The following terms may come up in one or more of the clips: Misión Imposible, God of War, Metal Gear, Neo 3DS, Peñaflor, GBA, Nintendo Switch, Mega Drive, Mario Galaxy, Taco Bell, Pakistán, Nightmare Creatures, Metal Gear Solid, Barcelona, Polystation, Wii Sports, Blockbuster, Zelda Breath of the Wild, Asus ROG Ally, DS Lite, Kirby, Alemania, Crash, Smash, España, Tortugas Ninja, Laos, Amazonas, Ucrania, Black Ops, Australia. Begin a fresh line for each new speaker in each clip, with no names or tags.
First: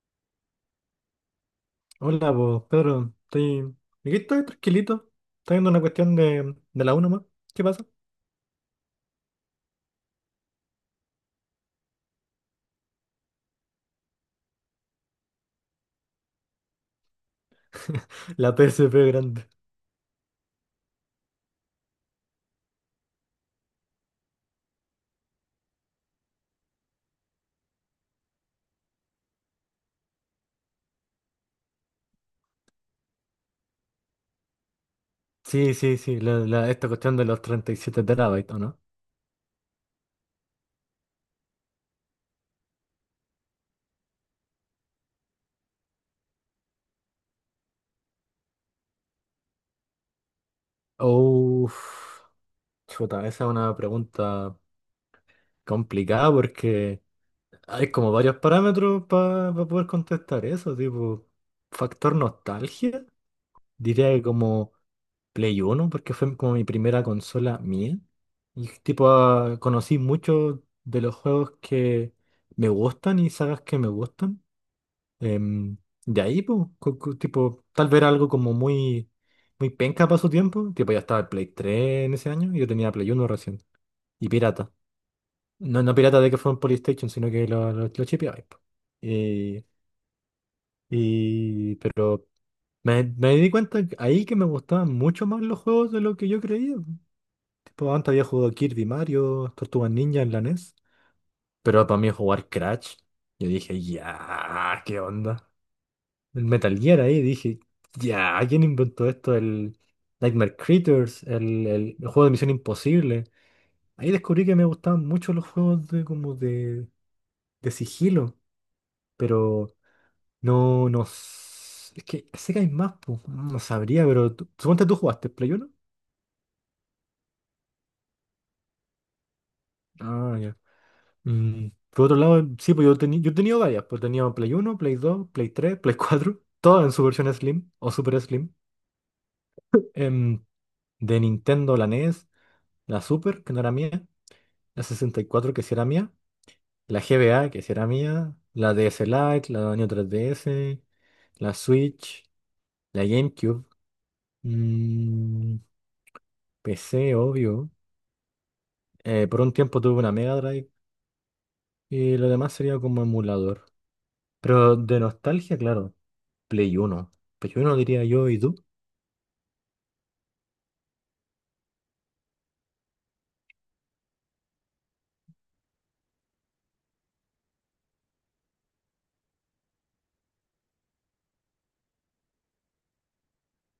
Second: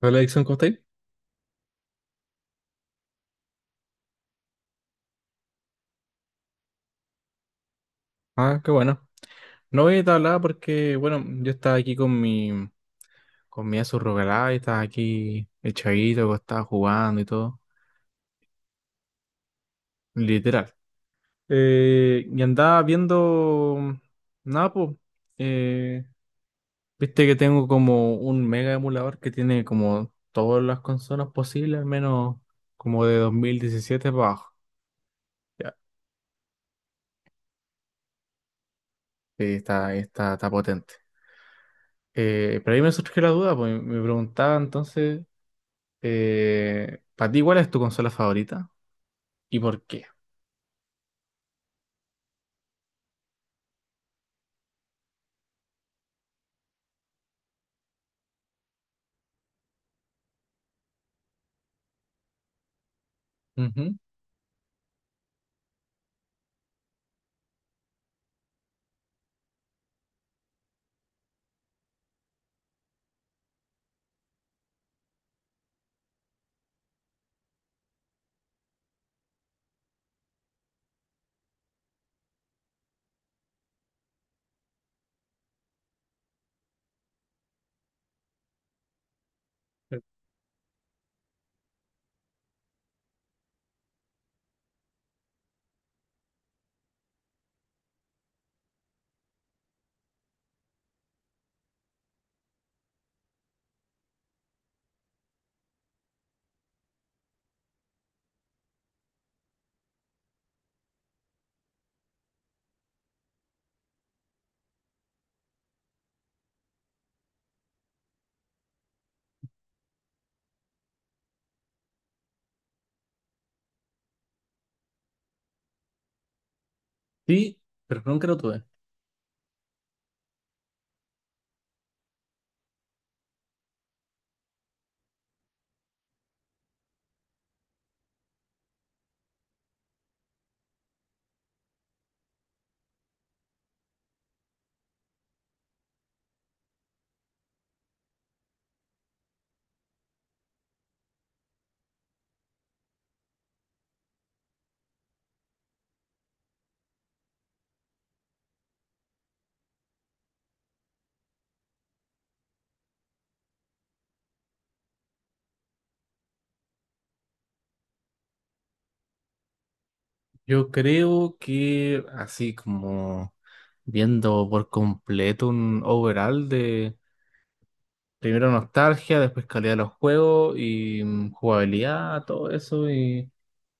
Hola, Dixon, ¿cómo estáis?
Hola, pues, Pedro, aquí estoy tranquilito. Está viendo una cuestión de la 1 más. ¿Qué pasa?
Ah, qué bueno. No voy a hablar porque, bueno, yo estaba aquí con mi Asus ROG Ally, estaba aquí echadito, estaba jugando y todo,
La PSP grande.
literal. Y andaba viendo, nada, pues, eh, viste que tengo como un mega emulador que tiene como todas las consolas posibles, al menos como de 2017 para abajo.
Sí,
Ya,
sí, sí, esta cuestión de los 37 terabytes, ¿o no?
sí, está potente. Pero ahí me surgió la duda, pues me preguntaba entonces... ¿Para ti cuál es tu consola favorita y por qué?
Uff, chuta, esa es una pregunta complicada porque hay como varios parámetros para poder contestar eso, tipo, factor nostalgia,
Ujú.
diría que como Play Uno porque fue como mi primera consola mía. Y tipo, conocí muchos de los juegos que me gustan y sagas que me gustan. Em, de ahí, pues, tipo, tal vez era algo como muy, muy penca para su tiempo. Tipo, ya estaba el Play 3 en ese año y yo tenía Play Uno recién. Y pirata. No, no pirata de que fue un Polystation, sino que lo chipeaba, po. Y, pero me di cuenta ahí que me gustaban mucho más los juegos de lo que yo creía. Tipo, antes había jugado Kirby, Mario, Tortugas Ninja en la NES. Pero para mí jugar Crash, yo dije, ya, ¿qué onda? El Metal Gear ahí, dije, ya, ¿quién inventó esto? El Nightmare Creatures, el juego de Misión Imposible. Ahí descubrí que me gustaban mucho los juegos de, como, de sigilo, pero no, no. Es que sé que hay más, pues, no sabría, pero suponte tú jugaste Play 1.
Sí, pero nunca lo tuve.
Ah, ya. Por otro lado, sí, pues yo, yo he tenido varias. Pues he tenido Play uno, Play dos, Play tres, Play cuatro, todas en su versión Slim o Super Slim. Em, de Nintendo, la NES, la Super, que no era mía, la 64, que sí era mía, la GBA, que sí era mía, la DS Lite, la Neo 3DS, la Switch, la GameCube, mm, PC, obvio. Por un tiempo tuve una Mega Drive y lo demás sería como emulador. Pero de nostalgia, claro. Play 1. Play uno diría yo, ¿y tú?
Yo creo que así como viendo por completo un overall de primero nostalgia, después calidad de los juegos y jugabilidad, todo eso y,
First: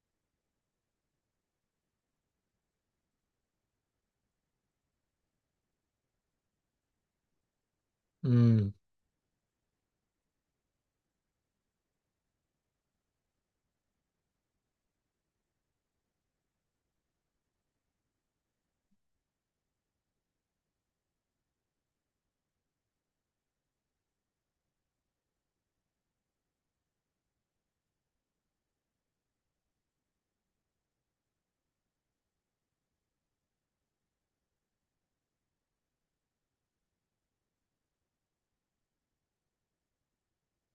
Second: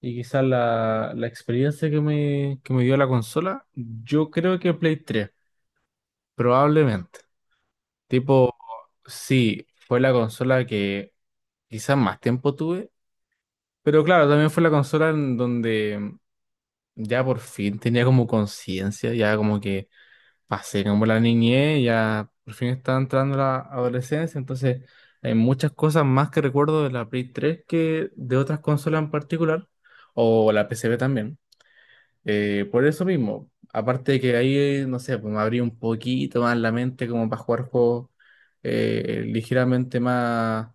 y quizás la experiencia que me dio la consola, yo creo que Play 3, probablemente. Tipo,
Mm,
sí, fue la consola que quizás más tiempo tuve, pero claro, también fue la consola en donde ya por fin tenía como conciencia, ya como que pasé como la niñez, ya por fin estaba entrando la adolescencia, entonces hay muchas cosas más que recuerdo de la Play 3 que de otras consolas en particular, o la PCB también. Por eso mismo, aparte de que ahí, no sé, pues me abrí un poquito más la mente como para jugar juegos ligeramente más,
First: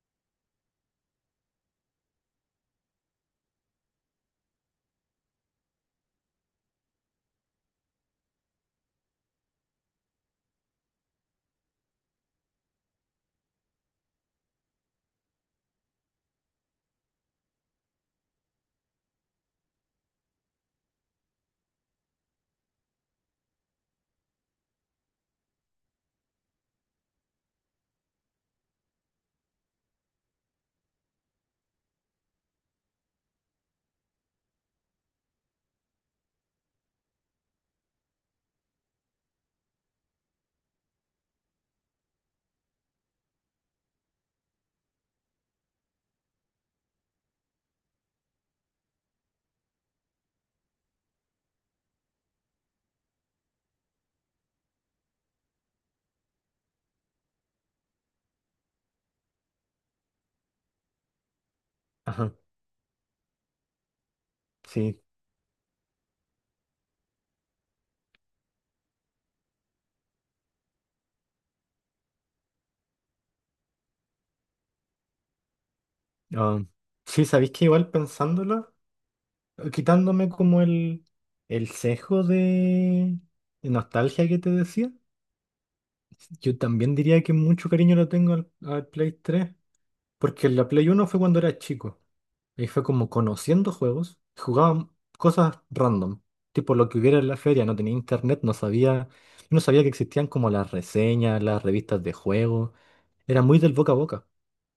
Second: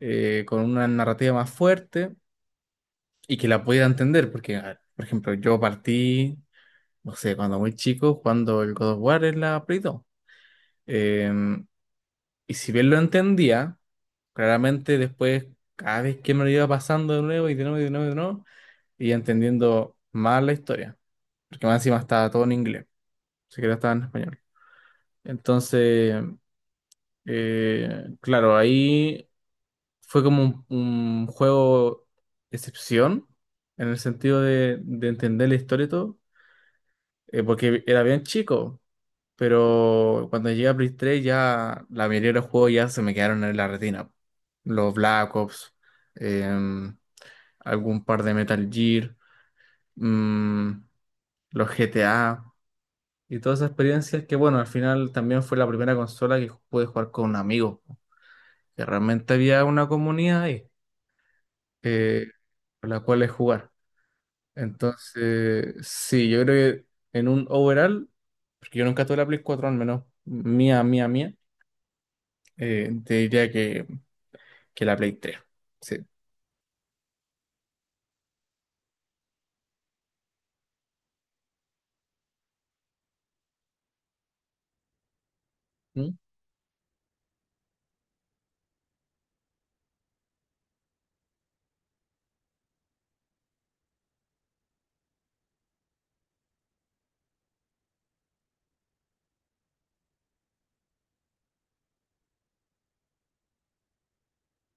con una narrativa más fuerte, y que la pudiera entender, porque, a ver, por ejemplo, yo partí, no sé, cuando muy chico, cuando el God of War en la Play 2. Em, y si bien lo entendía, claramente después, cada vez que me lo iba pasando de nuevo y de nuevo y de nuevo y de nuevo, iba entendiendo más la historia, porque más encima estaba todo en inglés, ni siquiera estaba en español. Entonces, claro, ahí fue como un juego excepción, en el sentido de entender la historia y todo, porque era bien chico, pero cuando llegué a Play 3 ya la mayoría de los juegos ya se me quedaron en la retina. Los Black Ops, em, algún par de Metal Gear, mm, los GTA y todas esas experiencias que, bueno, al final también fue la primera consola que pude jugar con amigos, que realmente había una comunidad ahí, eh,
ajá,
con la cual es jugar.
sí.
Entonces, sí, yo creo que en un overall, porque yo nunca tuve la Play 4 al menos mía, mía, mía, te diría que la Play 3. Sí.
Ah, sí, sabéis que igual pensándolo, quitándome como el sesgo de nostalgia que te decía,
¿Mm?
yo también diría que mucho cariño lo tengo al, al Play 3, porque la Play uno fue cuando era chico. Ahí fue como conociendo juegos, jugaba cosas random, tipo lo que hubiera en la feria, no tenía internet, no sabía, no sabía que existían como las reseñas, las revistas de juegos, era muy del boca a boca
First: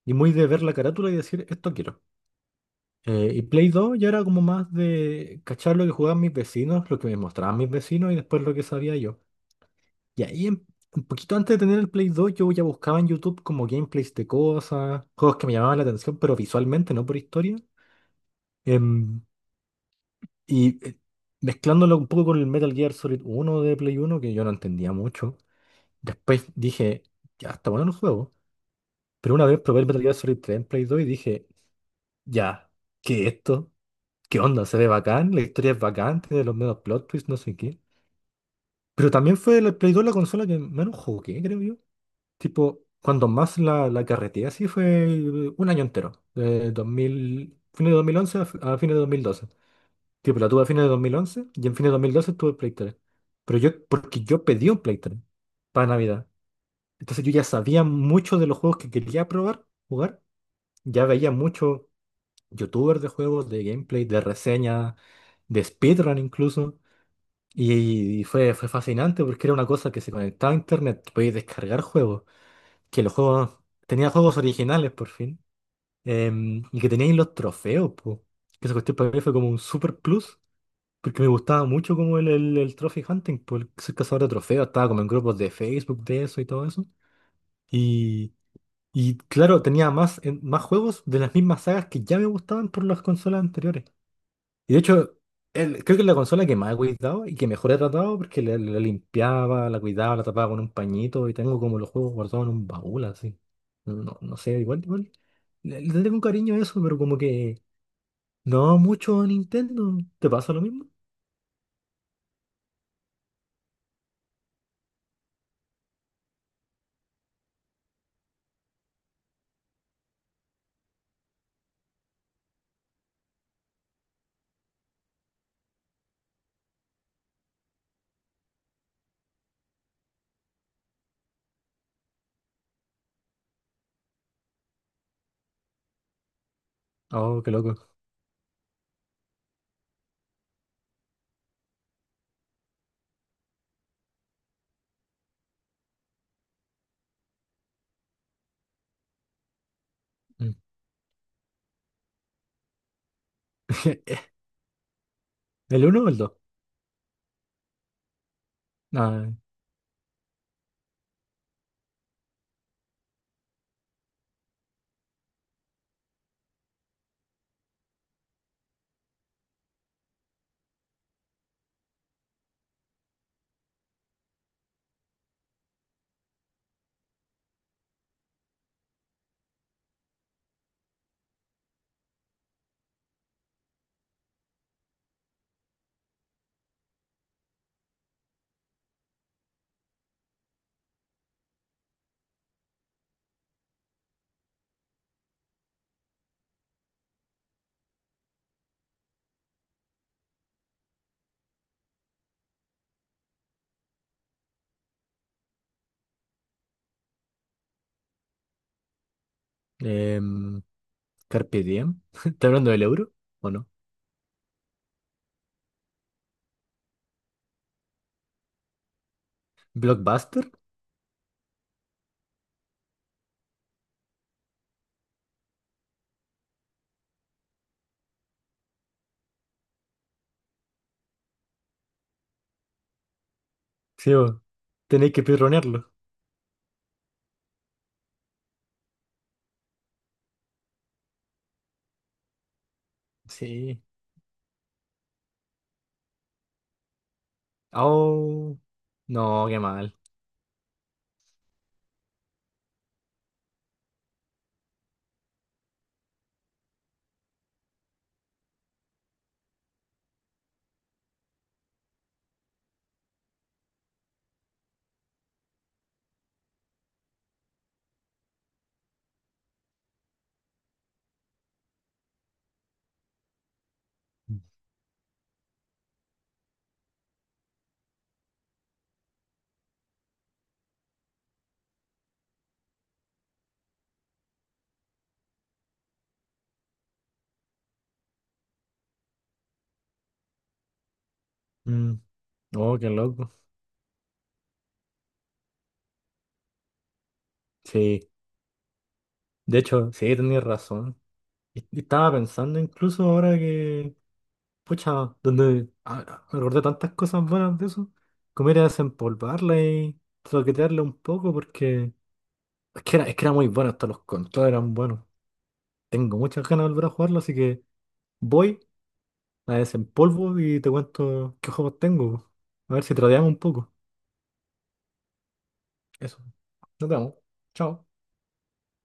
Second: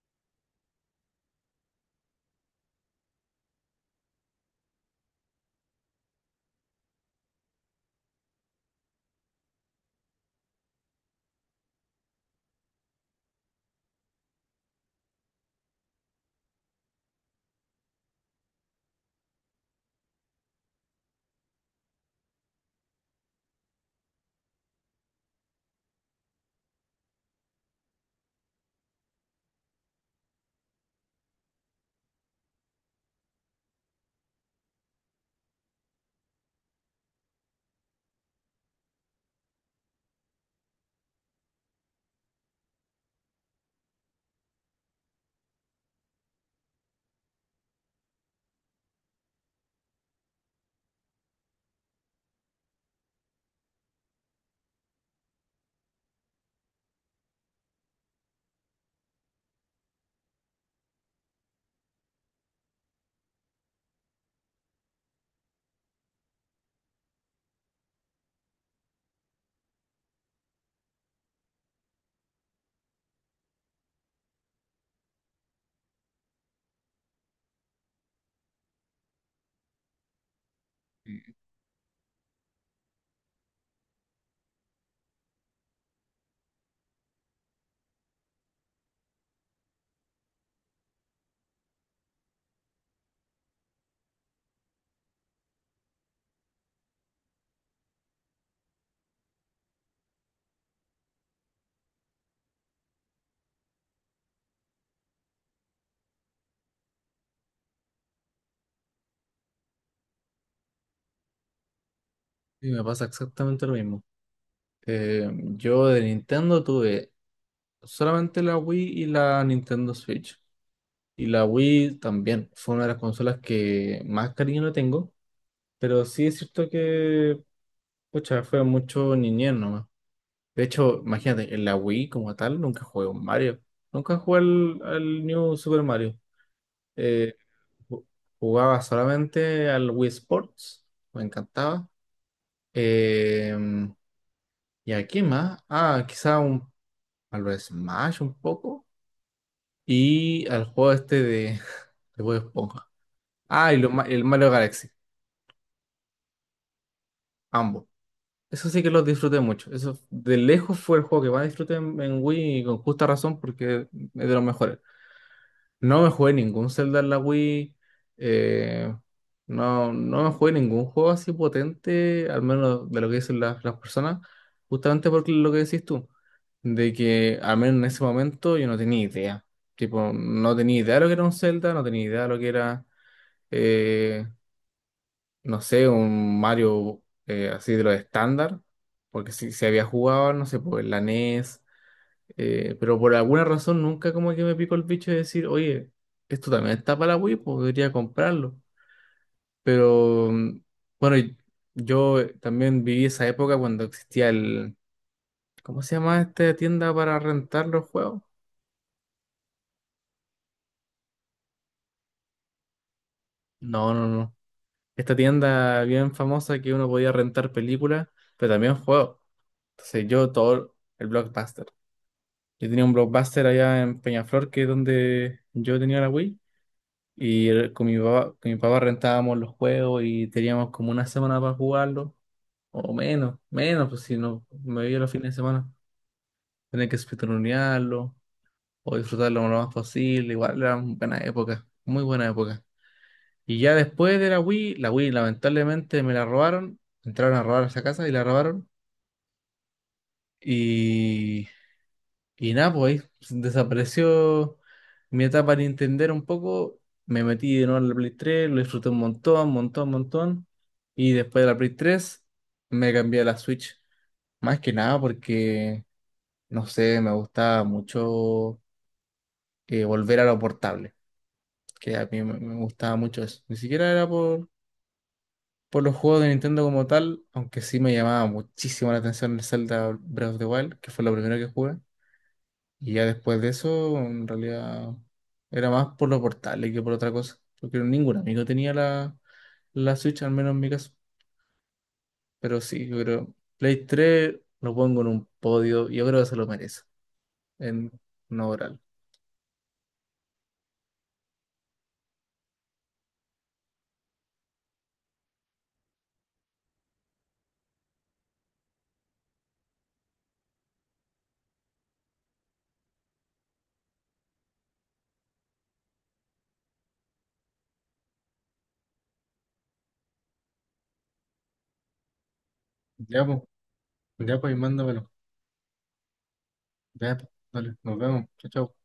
y muy de ver la carátula y decir, esto quiero. Y Play 2 ya era como más de cachar lo que jugaban mis vecinos, lo que me mostraban mis vecinos y después lo que sabía yo. Y ahí, un poquito antes de tener el Play 2, yo ya buscaba en YouTube como gameplays de cosas, juegos que me llamaban la atención, pero visualmente, no por historia. Em, Y mezclándolo un poco con el Metal Gear Solid uno de Play uno, que yo no entendía mucho, después dije, ya, está bueno el juego. Pero una vez probé el Metal Gear Solid tres en Play 2 y dije, ya, ¿qué es esto? ¿Qué onda? Se ve bacán, la historia es bacán, tiene los medios plot twists, no sé qué. Pero también fue el Play 2 la consola que menos jugué, creo yo. Tipo, cuando más la carreteé así fue un año entero, de 2000 fines de 2011 a fines de 2012. Tipo, la tuve a fines de 2011 y en fines de 2012 tuve Play 3. Pero yo, porque yo pedí un Play 3 para Navidad. Entonces yo ya sabía mucho de los juegos que quería probar, jugar. Ya veía mucho youtubers de juegos, de gameplay, de reseñas, de speedrun incluso. Y fue fascinante porque era una cosa que se conectaba a internet, podías descargar juegos, que los juegos, tenía juegos originales por fin, y que teníais los trofeos, po. Que esa cuestión para mí fue como un super plus porque me gustaba mucho como el trophy hunting, por ser cazador de trofeos, estaba como en grupos de Facebook de eso y todo eso. Y, y claro, tenía más, más juegos de las mismas sagas que ya me gustaban por las consolas anteriores. Y de hecho, creo que es la consola que más he cuidado y que mejor he tratado porque la limpiaba, la cuidaba, la tapaba con un pañito y tengo como los juegos guardados en un baúl así. No, no sé, igual, igual. Le tengo un cariño a eso, pero como que no mucho a Nintendo. ¿Te pasa lo mismo?
Y me pasa exactamente lo mismo. Eh, yo de Nintendo tuve solamente la Wii y la Nintendo Switch. Y la Wii también fue una de las consolas que más cariño le tengo, pero sí es cierto que, pucha, fue mucho niñez, ¿no? De hecho, imagínate, en la Wii como tal nunca jugué un Mario. Nunca jugué al New Super Mario. Eh,
Oh, qué loco.
ju- jugaba solamente al Wii Sports. Me encantaba. Eh, ¿y aquí más? Ah, quizá a lo Smash un poco. Y
Mm.
al juego este de, de Bob Esponja. Ah, y el Mario Galaxy.
¿El uno o el dos?
Ambos. Eso sí que los
Ah,
disfruté mucho. Eso de lejos fue el juego que más disfruté en Wii y con justa razón porque es de los mejores. No me jugué ningún Zelda en la Wii. eh, no, no me jugué ningún juego así potente, al menos de lo que dicen las personas, justamente por lo que decís tú, de que al menos en ese momento yo no tenía idea. Tipo, no tenía idea de lo que era un Zelda, no tenía idea de lo que era, eh, no sé, un Mario, así de lo estándar, porque si se había jugado, no sé, pues en la NES, pero por alguna razón nunca como que me picó el bicho de decir, oye, esto también está para Wii, podría comprarlo. Pero bueno, yo, también viví esa época cuando existía el, ¿cómo se llama esta tienda para rentar los juegos?
em, Carpe Diem. ¿Está hablando del euro? ¿O no?
No, no, no. Esta tienda bien famosa que uno podía rentar películas, pero también juegos. Entonces yo
¿Blockbuster?
todo el Blockbuster. Yo tenía un Blockbuster allá en Peñaflor, que es donde yo tenía la Wii. Y con mi papá rentábamos los juegos y teníamos como una semana para jugarlo, o menos, menos, pues
Sí,
si
bo.
no me veía los
Tenéis que
fines de semana.
pirronearlo.
Tenía que espetoronearlo o disfrutarlo lo más posible. Igual era una buena época, muy buena época. Y ya
Sí.
después de la Wii lamentablemente me la robaron, entraron a robar esa casa y la
Oh.
robaron.
No, qué mal.
Y Y nada, pues ahí desapareció mi etapa de entender un poco. Me metí de nuevo en la Play 3, lo disfruté un montón, montón, montón. Y después de la Play 3 me cambié a la Switch. Más que nada porque, no sé, me gustaba mucho, volver a lo portable. Que a mí me gustaba mucho eso. Ni siquiera era por los juegos de Nintendo como tal, aunque sí me llamaba muchísimo la atención el Zelda Breath of the Wild, que fue lo primero que jugué. Y ya después de eso, en realidad, era más por los portales que por otra cosa. Porque ningún amigo tenía la Switch, al menos en mi caso.
Mm.
Pero
Oh,
sí,
qué
yo
loco.
creo, Play 3 lo pongo en un podio. Yo creo que se lo merece, en
Sí.
un oral.
De hecho, sí, tenías razón. Y estaba pensando incluso ahora que... Pucha, donde... me acordé tantas cosas buenas de eso. Comer era desempolvarla y troquetearla un poco porque... es que era muy bueno, hasta los controles eran buenos. Tengo muchas ganas de volver a jugarlo, así que voy, la desempolvo y te cuento qué juegos tengo. A ver si
Ya,
tradeamos un
pues,
poco.
ya, pues, mándamelo.
Eso. Nos vemos.
Ya, pues, dale,
Chao.
nos vemos. Chao, chao.